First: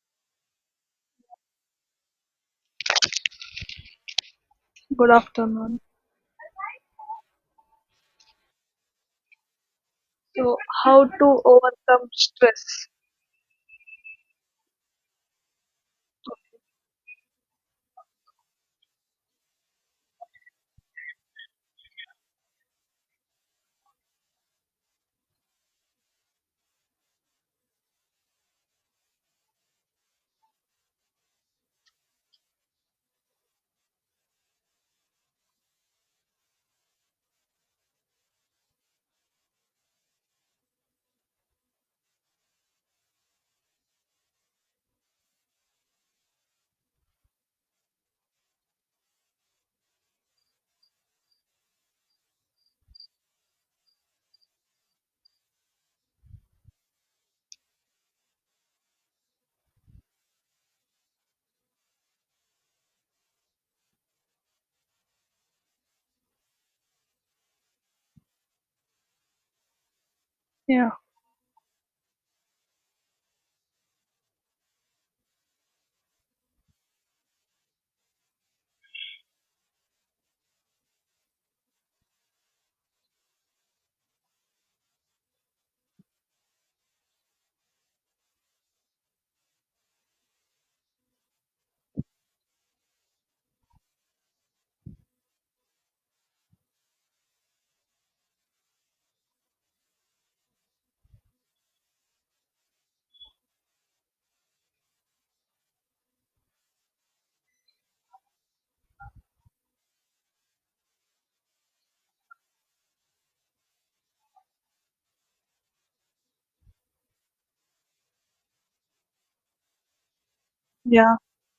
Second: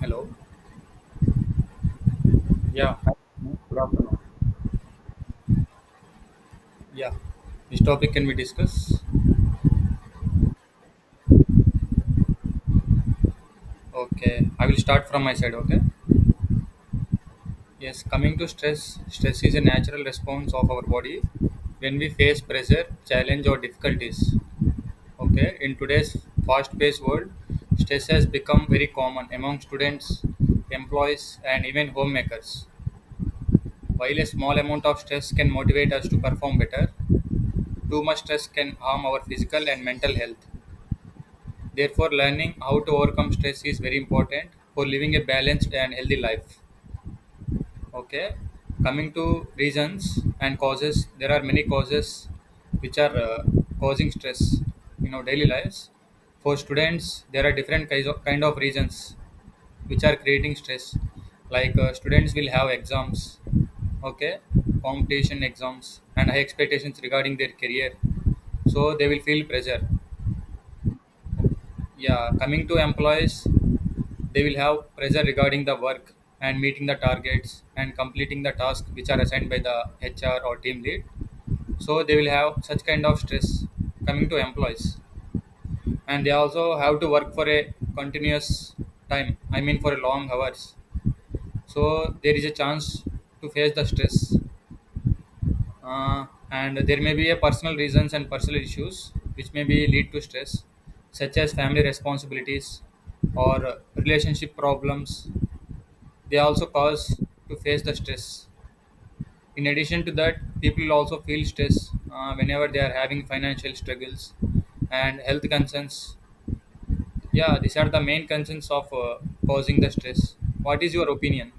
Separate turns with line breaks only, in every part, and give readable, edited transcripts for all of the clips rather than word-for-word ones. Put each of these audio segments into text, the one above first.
Hello. Yeah,
Good afternoon.
Yeah. This topic can we discuss?
So, how to overcome stress?
Okay. I will start from my side. Okay. Yes. Coming to stress, stress is a natural response of our body when we face pressure, challenge, or difficulties. Okay. In today's fast-paced world, stress has become very common among students, employees, and even homemakers. While a small amount of stress can motivate us to perform better, too much stress can harm our physical and mental health. Therefore, learning how to overcome stress is very important for living a balanced and healthy life. Okay, coming to reasons and causes, there are many causes which are causing stress in our daily lives. For students, there are different kind of reasons which are creating stress. Like students will have exams, okay, competition exams, and high expectations regarding their career, so they will feel pressure.
Yeah,
Yeah, coming to employees, they will have pressure regarding the work and meeting the targets and completing the tasks which are assigned by the HR or team lead. So they will have such kind of stress coming to employees. And they also have to work for a continuous time, I mean for a long hours. So there is a chance to face the stress. Uh, and there may be a personal reasons and personal issues which may be lead to stress, such as family responsibilities or relationship problems. They also cause to face the stress. In addition to that, people also feel stress whenever they are having financial struggles and health concerns. Yeah, these are the main concerns of causing the stress. What is your
yeah,
opinion?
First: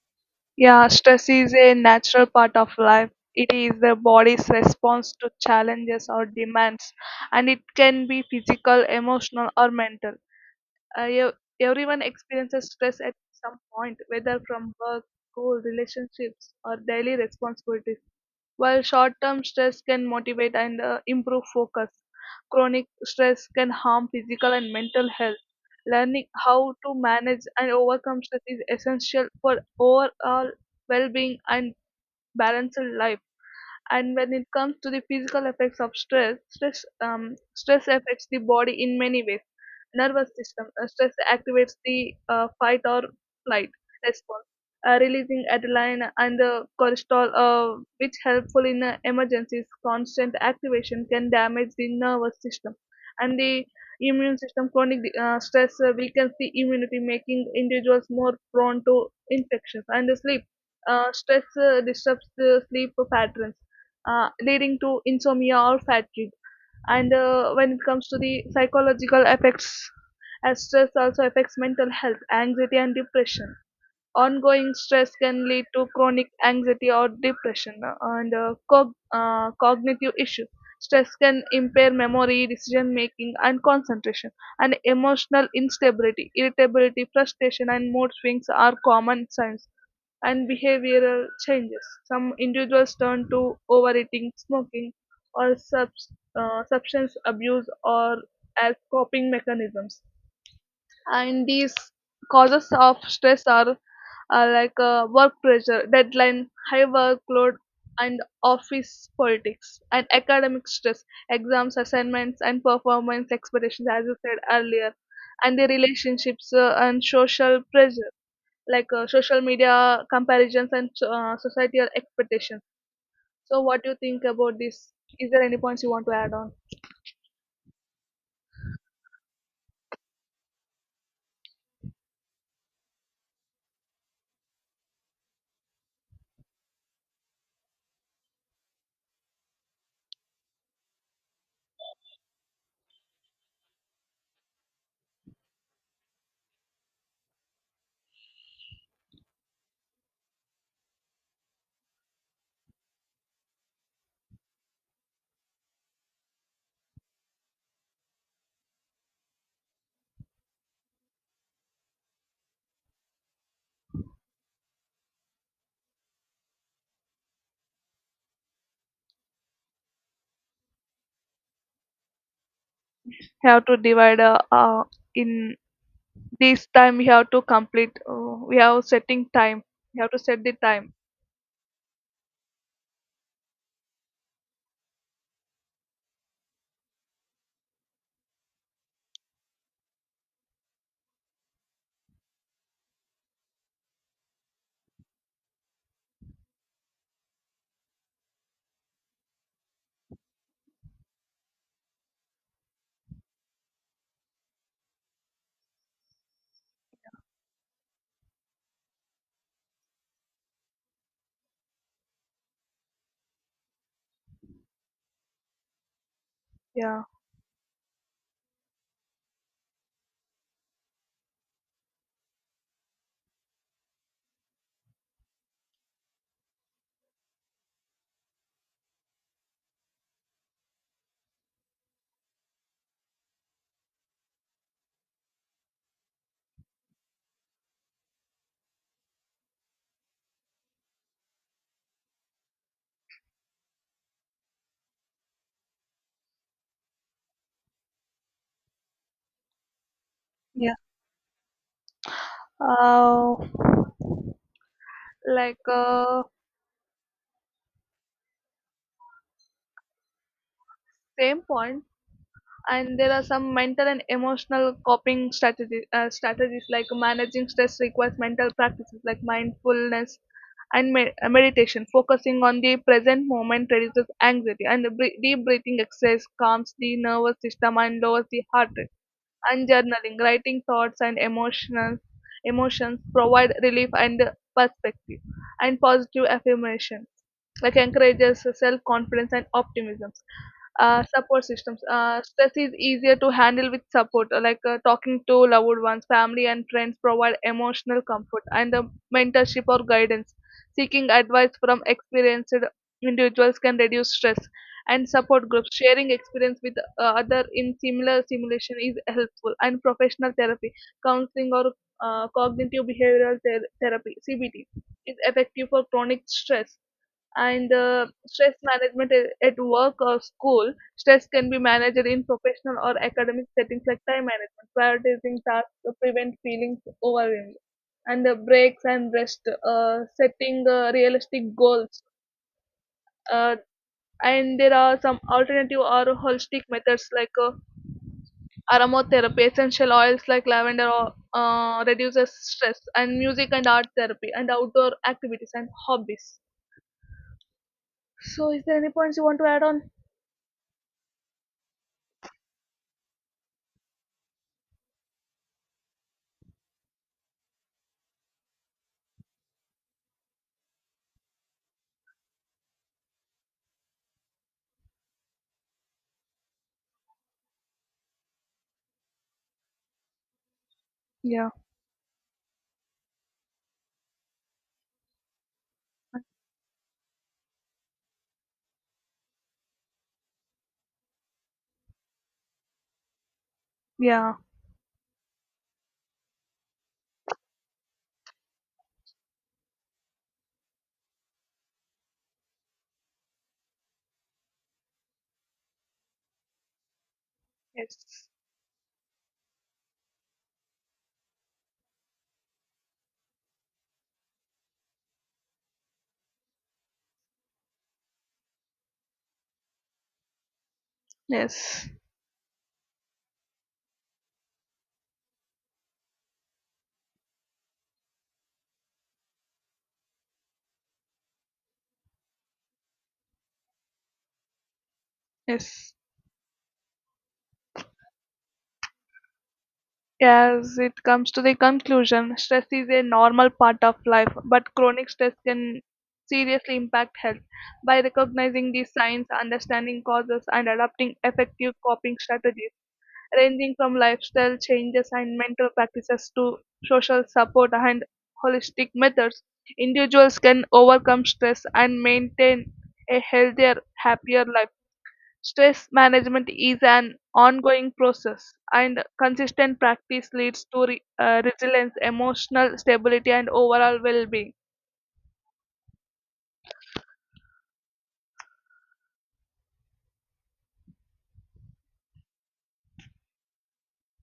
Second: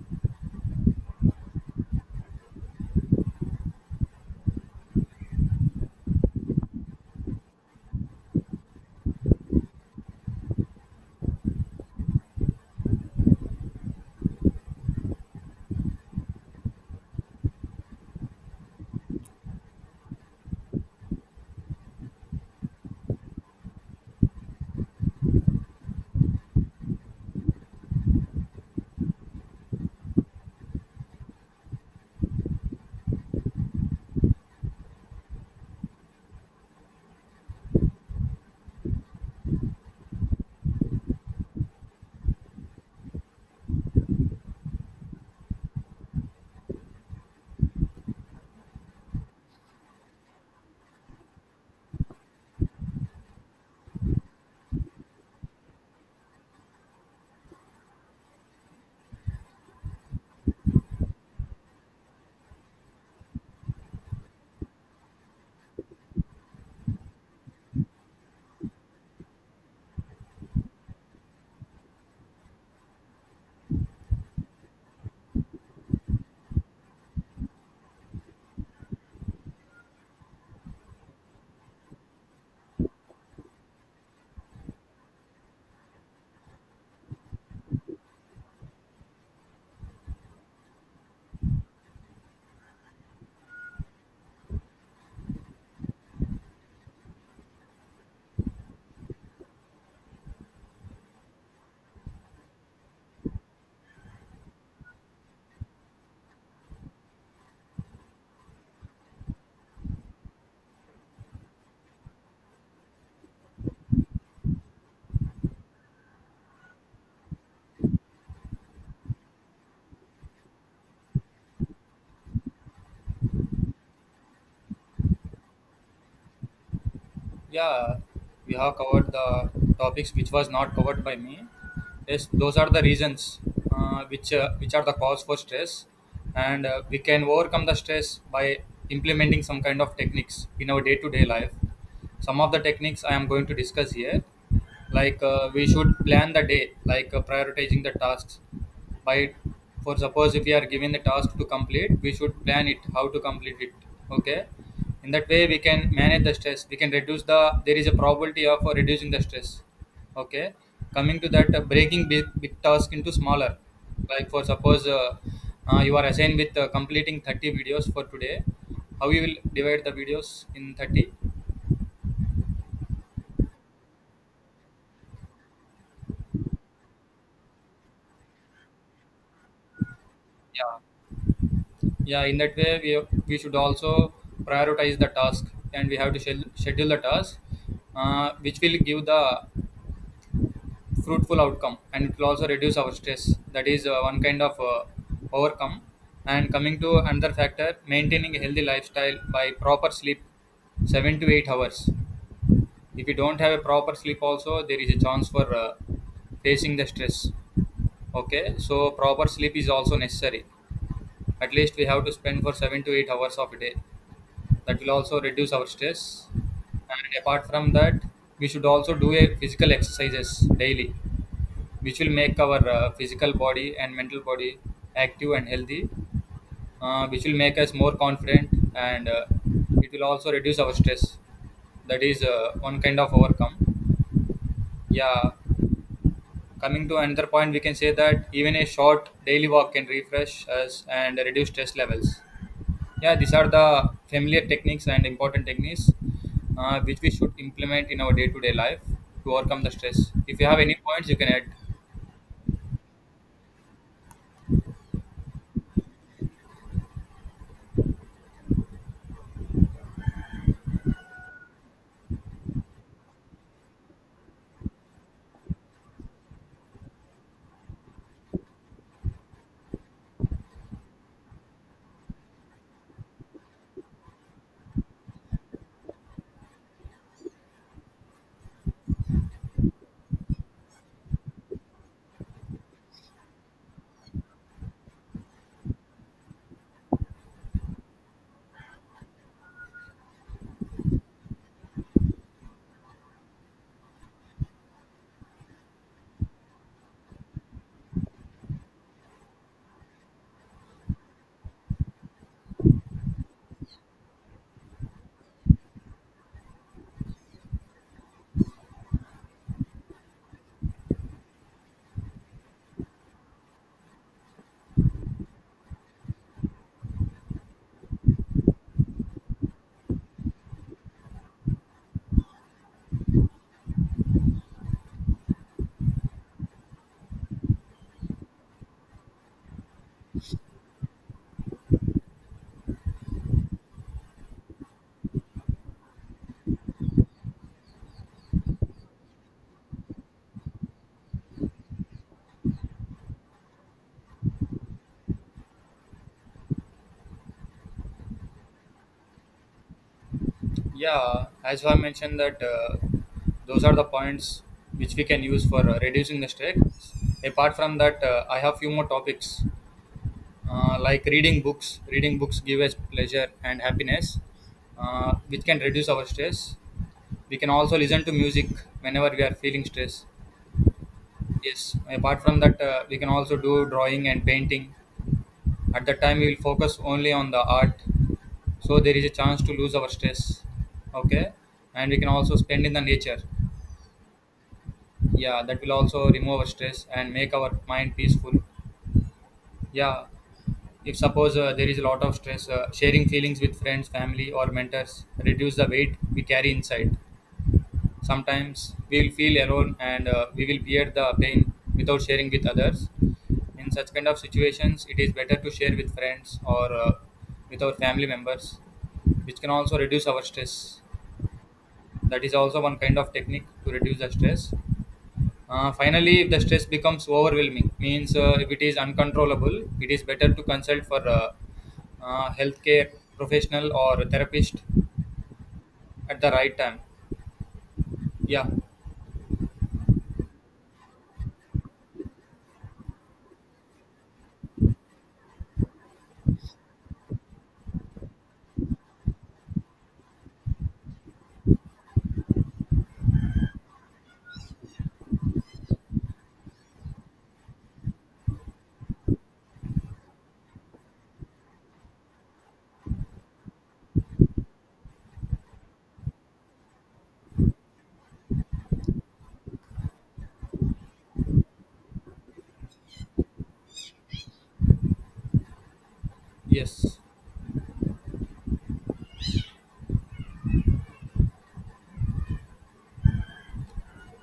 yeah. Stress is a natural part of life. It is the body's response to challenges or demands, and it can be physical, emotional, or mental. Uh, ev- Everyone experiences stress at some point, whether from work, school, relationships, or daily responsibilities. While short term stress can motivate and improve focus, chronic stress can harm physical and mental health. Learning how to manage and overcome stress is essential for overall well being and balanced life. And when it comes to the physical effects of stress, stress affects the body in many ways. Nervous system: stress activates the fight or flight response, releasing adrenaline and the cortisol, which helpful in emergencies. Constant activation can damage the nervous system and the immune system. Chronic stress weakens the immunity, making individuals more prone to infections. And the sleep, stress disrupts the sleep patterns, leading to insomnia or fatigue. And when it comes to the psychological effects, as stress also affects mental health, anxiety and depression, ongoing stress can lead to chronic anxiety or depression, and cognitive issues. Stress can impair memory, decision making, and concentration, and emotional instability, irritability, frustration, and mood swings are common signs. And behavioral changes: some individuals turn to overeating, smoking, or substance abuse or as coping mechanisms. And these causes of stress are like work pressure, deadline, high workload, and office politics, and academic stress, exams, assignments, and performance expectations, as you said earlier, and the relationships and social pressure, like social media comparisons and societal expectations. So, what do you think about this? Is there any points you want to add on?
Yeah, we have covered the topics which was not covered by me. Yes, those are the reasons which are the cause for stress, and we can overcome the stress by implementing some kind of techniques in our day to day life. Some of the techniques I am going to discuss here, like we should plan the day, like prioritizing the tasks by, for suppose if we are given the task to complete, we should plan it how to complete it. Okay, in that way we can manage the stress, we can reduce the, there is a probability of reducing the stress. Okay, coming to that, breaking big task into smaller, like for suppose you are assigned with completing 30 videos for today. How you will divide the videos in 30?
Have to divide in this time. We have to complete. We have setting time. We have to set the
Yeah,
time.
yeah, in that way we should also prioritize the task, and we have to schedule the task, which will give the fruitful outcome, and it will also reduce our stress. That is one kind of overcome. And coming to another factor, maintaining a healthy lifestyle by proper sleep, 7 to 8 hours. If you don't have a proper sleep also, there is a chance for facing the stress. Okay, so proper sleep is also necessary. At least we have to spend for 7 to 8 hours of a day. That will also reduce our stress,
Yeah.
and apart from that we should also do a physical exercises daily, which will make our physical body and mental body active and healthy, which will make us more confident, and it will also reduce our stress. That is one kind of overcome. Yeah, coming to another point, we can say that even a short daily walk can refresh us and reduce stress levels. Yeah, these are the familiar techniques and important techniques which we should implement in our day to day life to overcome the stress. If you have
Yeah.
any points, you can add.
Uh, like same point. And there are some mental and emotional coping strategies. Strategies like managing stress requires mental practices like mindfulness and meditation, focusing on the present moment reduces anxiety, and the deep breathing exercise calms the nervous system and lowers the heart rate. And journaling, writing thoughts and emotional emotions, provide relief and perspective, and positive affirmations like encourages self confidence and optimism. Support systems. Stress is easier to handle with support, like talking to loved ones, family, and friends, provide emotional comfort and mentorship or guidance. Seeking advice from experienced individuals can reduce stress, and support groups sharing experience with other in similar simulation is helpful, and professional therapy, counseling, or cognitive behavioral therapy, cbt, is effective for chronic stress. And stress management at work or school, stress can be managed in professional or academic settings like time management, prioritizing tasks to prevent feelings overwhelmed, and the breaks and rest, setting realistic goals, uh, and there are some alternative or holistic methods like aromatherapy, essential oils like lavender or, reduces stress, and music and art therapy and outdoor activities and hobbies. So is there any points you want to add on?
Yeah, as I mentioned, that those are the points which we can use for reducing the stress. Apart from that, I have few more topics like reading books. Reading books give us pleasure and happiness, which can reduce our stress. We can also listen to music whenever we are feeling stress.
Yeah.
Yes. Apart from that, we can also do drawing and painting. At that time, we will focus only on the art, so there is a chance to lose our stress. Okay, and we can also spend in the nature.
Yeah.
Yeah, that will also remove our stress and make our mind peaceful. Yeah, if suppose there is a lot of stress, sharing feelings with friends, family, or mentors reduce the weight we carry inside.
Yes.
Sometimes we will feel alone, and we will bear the pain without sharing with others. In such kind of situations, it is better to share with friends or with our family members, which can also reduce our stress.
Yes.
That is also one kind of technique to reduce the stress. Finally, if the stress becomes overwhelming, means if it is uncontrollable, it is better to consult for healthcare professional or a therapist
Yes.
at the right time. Yeah.
As it comes to the conclusion, stress is a normal part of life, but chronic stress can seriously impact health. By recognizing these signs, understanding causes, and adopting effective coping strategies, ranging from lifestyle changes and mental practices to social support and holistic methods, individuals can overcome stress and maintain a healthier, happier life. Stress management is an ongoing process, and consistent practice leads to resilience, emotional stability, and overall well being.
Yes.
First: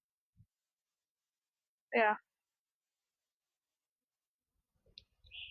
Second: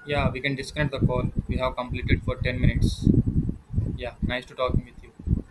Yeah, we can disconnect the call. We have
Yeah.
completed for 10 minutes. Yeah, nice to talking with you.